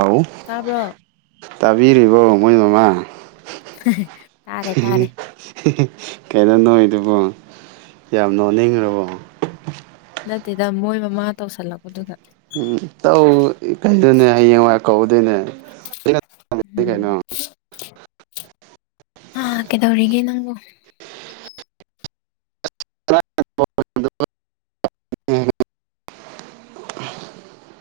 ꯑꯥꯎ ꯇꯥꯕ꯭ꯔꯣ ꯇꯥꯕꯤꯔꯤꯕꯣ ꯃꯣꯏ ꯃꯃꯥ ꯇꯥꯔꯦ ꯇꯥꯔꯦ ꯀꯩꯅꯣ ꯅꯣꯛꯏꯗꯨꯕꯣ ꯌꯥꯝ ꯅꯣꯛꯅꯤꯡꯒ꯭ꯔꯥꯕꯣ ꯅꯠꯇꯦꯗ ꯃꯣꯏ ꯃꯃꯥ ꯇꯧꯁꯜꯂꯛꯄꯗꯨꯗ ꯎꯝ ꯇꯧ ꯀꯩꯅꯣꯅꯦ ꯍꯌꯦꯡꯋꯥꯏ ꯀꯧꯗꯣꯏꯅꯦ ꯎꯝ ꯀꯩꯅꯣ ꯑꯥ ꯀꯩꯗꯧꯔꯤꯒꯦ ꯅꯪꯕꯣ [unintelligible]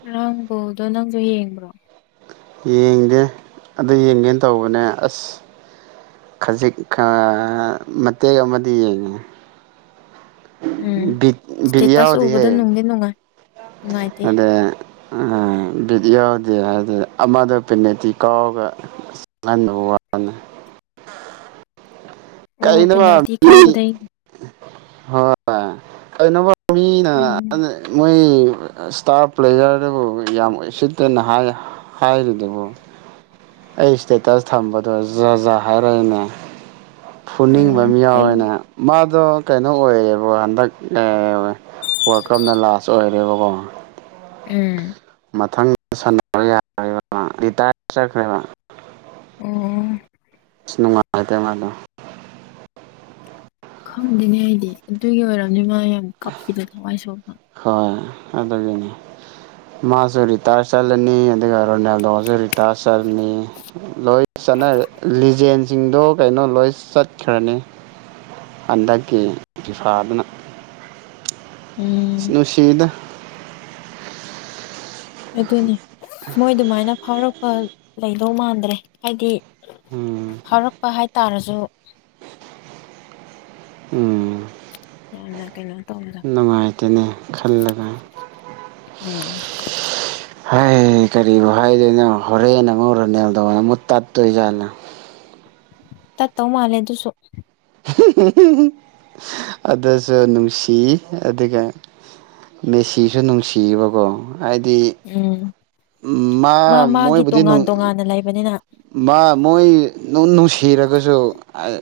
ꯉꯔꯥꯡ ꯕꯣꯜꯗꯣ ꯅꯪꯖꯨ ꯌꯦꯡꯕ꯭ꯔꯣ ꯌꯦꯡꯗꯦ ꯑꯗꯨ ꯌꯦꯡꯒꯦꯅ ꯇꯧꯕꯅꯦ ꯑꯁ ꯈꯖꯤꯛ ꯈꯥ ꯃꯇꯦꯛ ꯑꯃꯗꯤ ꯌꯦꯡꯉꯦ ꯎꯝ ꯕꯤꯠ ꯕꯤꯠ ꯁ꯭ꯇꯦꯇꯁ ꯎꯕꯗꯣ ꯅꯨꯡꯗꯤ ꯅꯨꯡꯉꯥꯏ ꯅꯨꯡꯉꯥꯏꯇꯦ ꯑꯗꯩ ꯑꯥ ꯕꯤꯗꯤꯑꯣ‌ꯗꯤ ꯍꯥꯏꯗꯤ ꯑꯃꯗ ꯄꯦꯅꯥꯏꯟꯇꯤ ꯀꯥꯎꯔꯒ [unintelligible] ꯑꯣ ꯀꯩꯅꯣꯕ ꯄꯦꯅꯥꯜꯇꯤ ꯃꯤ ꯀꯥꯎꯕꯗꯩ ꯍꯣꯏ ꯀꯩꯅꯣꯕ ꯃꯤꯅ ꯎꯝ [unintelligible] ꯃꯣꯏ ꯁ꯭ꯇꯥꯔ ꯄ꯭ꯂꯦꯌꯔꯗꯨꯕꯨ ꯌꯥꯝ ꯎꯁꯤꯠꯇꯅ ꯍꯥꯏ ꯍꯥꯏꯔꯤꯗꯨꯕꯣ ꯑꯩ ꯁ꯭ꯇꯦꯇꯁ ꯊꯝꯕꯗꯣ ꯖꯥꯠ ꯖꯥꯠ ꯍꯥꯏꯔꯛꯏꯅꯦ ꯐꯨꯅꯤꯡꯕ ꯎꯝ ꯃꯤ ꯑꯩ ꯌꯥꯎꯋꯤꯅꯦ ꯃꯥꯗꯣ ꯀꯩꯅꯣ ꯑꯣꯏꯌꯦꯕ ꯍꯟꯗꯛ ꯑꯥ ꯋꯥꯔꯜ ꯀꯞꯅ ꯂꯥꯁ ꯆꯣꯏꯔꯦꯕꯀꯣ ꯎꯝ ꯃꯊꯪ ꯁꯥꯟꯅꯕ ꯌꯥꯔꯔꯣꯏꯕ ꯃꯥ ꯔꯤꯇꯥꯏꯌꯔ ꯆꯠꯈ꯭ꯔꯦ ꯃꯥ ꯑꯣ ꯑꯁ ꯅꯨꯡꯉꯥꯏꯇꯦ ꯃꯥꯗꯣ ꯈꯪꯗꯦꯅꯦ ꯑꯩꯗꯤ ꯑꯗꯨꯒꯤ ꯑꯣꯏꯔꯝꯅꯤ ꯃꯥ ꯌꯥꯝ ꯀꯥꯞꯄꯤꯗ ꯊꯋꯥꯏ ꯁꯣꯛꯅ ꯍꯣꯏ ꯑꯗꯨꯒꯤꯅꯤ ꯃꯥꯁꯨ ꯔꯤꯇꯥꯏꯌꯔ ꯆꯠꯂꯅꯤ ꯑꯗꯨꯒ ꯔꯣꯅꯦꯜꯗꯣꯖꯨ ꯔꯤꯇꯥꯏꯌꯔ ꯆꯠꯂꯅꯤ ꯂꯣꯏ ꯆꯠꯅꯔꯦ ꯂꯤꯖꯦꯟꯁ ꯖꯤꯡꯗꯣ ꯀꯩꯅꯣ ꯂꯣꯏ ꯆꯠꯈ꯭ꯔꯅꯤ ꯍꯟꯗꯛꯀꯤ ꯐꯤꯐꯥꯗꯨꯅ ꯎꯝ ꯅꯨꯡꯁꯤꯍꯤꯗ ꯑꯗꯨꯅꯤ ꯃꯣꯏ ꯗꯨꯃꯥꯏꯅ ꯐꯥꯎꯔꯛꯄ ꯂꯩꯗꯧ ꯃꯥꯟꯗ꯭ꯔꯦ ꯍꯥꯏꯗꯤ ꯎꯝ ꯐꯥꯎꯔꯛꯄ ꯍꯥꯏꯇꯥꯔꯁꯨ ꯎꯝ꯫ ꯌꯥꯝꯅ ꯀꯩꯅꯣ ꯇꯧꯕꯗꯣ ꯅꯨꯡꯉꯥꯏꯇꯅꯦ ꯈꯜꯂꯒ꯫ ꯎꯝ ꯍꯥꯏ ꯀꯔꯤꯕꯨ ꯍꯥꯏꯗꯣꯏꯅꯣ ꯍꯣꯔꯦꯟ ꯑꯃꯨꯛ ꯔꯅꯦꯜꯗꫭꯅ ꯑꯃꯨꯛ ꯇꯥꯠꯇꯣꯏꯖꯥꯠꯂꯥ꯫ ꯇꯠꯇꯧ ꯃꯥꯜꯂꯦ ꯑꯗꯨꯁꯨ꯫ ꯑꯗꯨꯁꯨ ꯅꯨꯡꯁꯤ ꯑꯗꯨꯒ ꯃꯦꯁꯤꯁꯨ ꯅꯨꯡꯁꯤꯌꯦꯕꯀꯣ ꯍꯥꯏꯗꯤ ꯎꯝ ꯎꯝ ꯃꯥ ꯃꯥꯒꯤ ꯃꯣꯏꯕꯨꯗꯤ ꯇꯣꯉꯥꯟ ꯅꯨꯡ ꯇꯣꯉꯥꯟꯅ ꯂꯩꯕꯅꯤꯅ ꯃꯥ ꯃꯣꯏ ꯅꯨꯡ ꯅꯨꯡꯁꯤꯔꯒꯁꯨ ꯑꯩ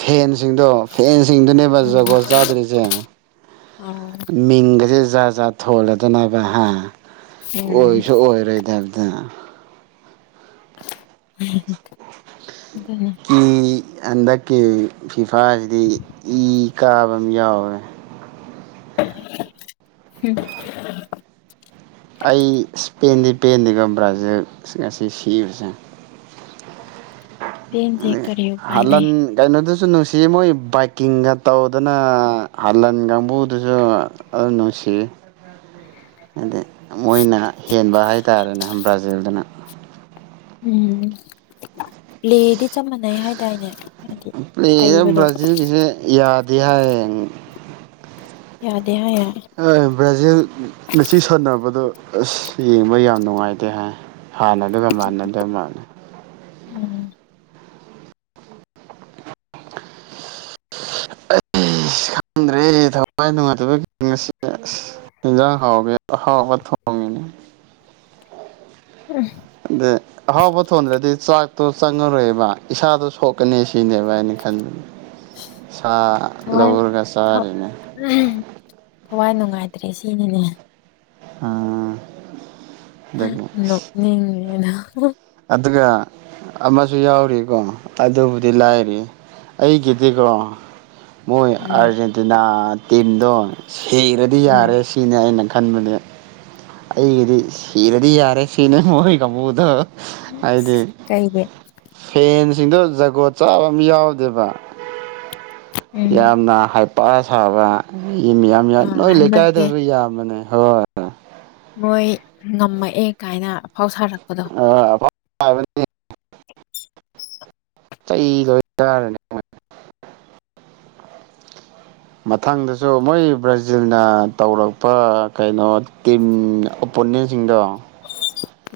ꯐꯦꯟꯁꯤꯡꯗꯣ ꯐꯦꯟꯁꯤꯡꯗꯨꯅꯦꯕ ꯎꯝ ꯖꯒꯣꯠ ꯆꯥꯗ꯭ꯔꯤꯁꯦ꯫ [unintelligible] ꯃꯤꯡꯒꯁꯦ ꯖꯥꯠ ꯖꯥꯠ ꯊꯣꯜꯂꯗꯅꯕ ꯍꯥ ꯎꯝ ꯑꯣꯏꯁꯨ ꯑꯣꯏꯔꯣꯏꯗꯕ [unintelligible] [unintelligible] ꯀꯤ ꯍꯟꯗꯛꯀꯤ ꯐꯤꯐꯥꯁꯤꯗꯤ ꯏ ꯀꯥꯕ ꯑꯃ ꯌꯥꯎꯋꯦ꯫ [unintelligible] ꯑꯩ ꯁ꯭ꯄꯦꯟꯗꯤ ꯄꯦꯟꯗꯤꯒ ꯕ꯭ꯔꯥꯖꯤꯔ ꯉꯁꯤ ꯁꯤꯕꯁꯦ꯫ ꯄꯦꯟꯗꯦ ꯑꯗꯒꯤ ꯀꯔꯤ ꯎꯄꯥꯏ ꯂꯩ꯫ ꯍꯥꯂꯟ ꯀꯩꯅꯣꯗꯨꯁꯨ ꯅꯨꯡꯁꯤ ꯃꯣꯏ ꯕꯥꯏꯛꯀꯤꯡꯒ ꯇꯧꯗꯅ ꯍꯥꯂꯟ ꯀꯥꯡꯕꯨꯗꯨꯁꯨ ꯑ ꯅꯨꯡꯁꯤ꯫ ꯑꯗꯩ ꯃꯣꯏꯅ ꯍꯦꯟꯕ ꯍꯥꯏꯇꯥꯥꯔꯦꯅꯦ ꯕ꯭ꯔꯥꯖꯤꯜꯗꯨꯅ꯫ ꯎꯝ ꯄ꯭ꯂꯦꯗꯤ ꯆꯞ ꯃꯥꯟꯅꯩ ꯍꯥꯏꯇꯥꯏꯅꯦ ꯍꯥꯏꯗꯤ ꯄ꯭ꯂꯦꯗ ꯍꯩꯕꯗꯣ꯫ [inaudible] ꯌꯥꯗꯦ ꯍꯥꯏꯌꯦ꯫ ꯌꯥꯗꯦ ꯍꯥꯏꯌꯦ꯫ ꯍꫭꯏ ꯕ꯭ꯔꯥꯖꯤꯜ ꯉꯁꯤ ꯁꯥꯟꯅꯕꯗꯣ ꯑꯁ ꯌꯦꯡꯕ ꯌꯥꯝ ꯅꯨꯡꯉꯥꯏꯇꯦ ꯍꯥꯏ꯫ ꯍꯥꯟꯅ ꯗꯨꯒ ꯃꯥꯟꯅꯗꯕ ꯃꯥꯜꯂꯦ꯫ ꯎꯝ꯫ ꯑꯩꯁ ꯈꯪꯗ꯭ꯔꯦ ꯊꯋꯥꯏ ꯅꯨꯡꯉꯥꯏꯇꯕꯒꯤ ꯉꯁꯤꯒ ꯑꯁ꯫ [unintelligible] [unintelligible] [unintelligible] ꯑꯍꯥꯎꯕ ꯊꯣꯟꯗ꯭ꯔꯗꯤ ꯆꯥꯛꯇꯣ ꯆꯪꯉꯔꯣꯏꯕ ꯏꯁꯥꯗꯣ ꯁꯣꯛꯀꯅꯤ ꯁꯤꯅꯦꯕ ꯍꯥꯏꯅ ꯈꯟꯕ [inaudible] ꯁꯥ ꯊꯋꯥꯏ ꯂꯧꯔꯒ ꯊ ꯆꯥꯔꯤꯅꯦ ꯎꯝ ꯊꯋꯥꯏ ꯅꯨꯡꯉꯥꯏꯇ꯭ꯔꯦ ꯁꯤꯅꯤꯅꯦ꯫ ꯎꯝ꯫ ꯅꯣꯛꯅꯤꯡꯉꯤ ꯅꯪ꯫ ꯑꯗꯨꯒ ꯑꯃꯁꯨ ꯌꯥꯎꯔꯤꯀꯣ ꯑꯗꯨꯕꯨꯗꯤ ꯂꯥꯏꯔꯤ ꯑꯩꯒꯤꯗꯤꯀꯣ ꯃꯣꯏ ꯎꯝ ꯑꯥꯔꯖꯦꯟꯇꯤꯅꯥ ꯇꯤꯝꯗꯣ ꯁꯤꯔꯗꯤ ꯎꯝ ꯌꯥꯔꯦ꯫ ꯁꯤꯅꯦ ꯑꯩꯅ ꯈꯟꯕꯗꯤ ꯑꯩꯒꯤꯗꯤ ꯁꯤꯔꯗꯤ ꯌꯥꯔꯦ ꯁꯤꯅꯦ ꯃꯣꯏ ꯀꯥꯡꯕꯨꯗꯣ꯫ ꯍꯥꯏꯗꯤ ꯀꯩꯒꯤ ꯐꯦꯟꯁꯤꯡꯗꯣ ꯖꯒꯣꯠ ꯆꯥꯕ ꯑꯃ ꯌꯥꯎꯗꯦꯕ ꯎꯝ ꯌꯥꯝꯅ ꯍꯥꯏꯄꯥ ꯁꯥꯕ ꯃꯤ ꯌꯥꯝ ꯑ ꯌꯥꯏ ꯅꯣꯏ ꯍꯟꯗꯛꯁꯦ ꯂꯩꯀꯥꯏꯗꯁꯨ ꯌꯥꯝꯕꯅꯦ ꯍꯣꯏ ꯃꯣꯏ ꯉꯝꯃꯛꯑꯦ ꯀꯥꯏꯅ ꯑꯐꯥꯎ ꯁꯥꯔꯛꯄꯗꯣ [unintelligible] [unintelligible] ꯆꯩ ꯂꯣꯏ [unintelligible] [inaudible] ꯃꯊꯪꯗꯁꯨ ꯃꯣꯏ ꯕ꯭ꯔꯥꯖꯤꯜꯅ ꯇꯧꯔꯛꯄ ꯀꯩꯅꯣ ꯇꯤꯝ ꯑꯣꯄꯣꯅꯦꯟꯁꯤꯡꯗꯣ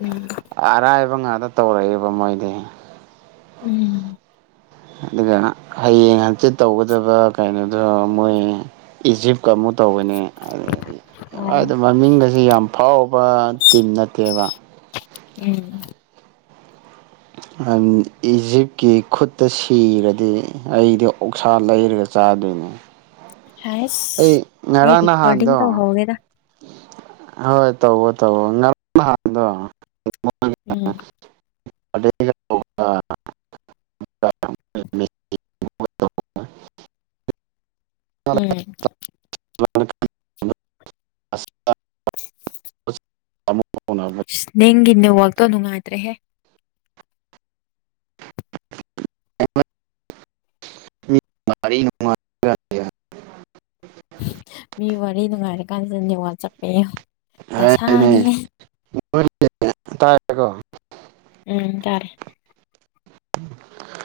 ꯎꯝ ꯑꯥꯔꯥꯏꯕ ꯉꯥꯛꯇ ꯇꯧꯔꯑꯦꯕ ꯃꯣꯏꯗꯤ ꯎꯝ ꯑꯗꯨꯗꯅ ꯍꯌꯦꯡ ꯍꯪꯆꯤꯠ ꯇꯧꯒꯗꯕ ꯀꯩꯅꯣꯗꯣ ꯃꯣꯏ ꯏꯖꯤꯞ ꯀꯃꯨꯠ ꯇꯧꯒꯅꯤ ꯑꯣ ꯑꯔꯥꯏꯗ ꯃꯃꯤꯡꯒꯖꯦ ꯌꯥꯝ ꯐꯥꯎꯕ ꯇꯤꯝ ꯅꯠꯇꯦꯕ ꯎꯝ [unintelligible] ꯏꯖꯤꯞꯀꯤ ꯈꯨꯠꯇ ꯁꯤꯔꯗꯤ ꯑꯩꯗꯤ ꯑꯣꯛꯁꯥ ꯂꯩꯔꯒ ꯆꯥꯗꯣꯏꯅꯦ ꯍꯥꯏꯁ ꯑꯩ ꯑꯩ ꯉꯔꯥꯡ ꯔꯦꯀꯣꯔꯗꯤꯡ ꯅꯍꯥꯟꯗꯣ ꯇꯧꯍꯧꯒꯦꯗ ꯍꯣꯏ ꯇꯧꯋꯣ ꯇꯧꯋꯣ [unintelligible] ꯅꯍꯥꯟꯗꯣ ꯎꯝ [unintelligible] [unintelligible] ꯎꯝ [unintelligible] [unintelligible] ꯏꯁ ꯅꯪꯒꯤ ꯅꯦꯋꯥꯛꯇꯣ ꯅꯨꯡꯉꯥꯏꯇ꯭ꯔꯦꯍꯦ [unintelligible] ꯃꯤ ꯋꯥꯔꯤ ꯅꯨꯡꯉꯥꯏꯔꯀꯥꯟꯖꯤꯗ ꯅꯦꯋꯥꯛ ꯆꯞꯄꯦ ꯍꯥꯏꯅꯦ ꯗꯁꯥꯅꯤꯌꯦ ꯇꯥꯏꯀꯣ ꯎꯝ ꯇꯥꯔꯦ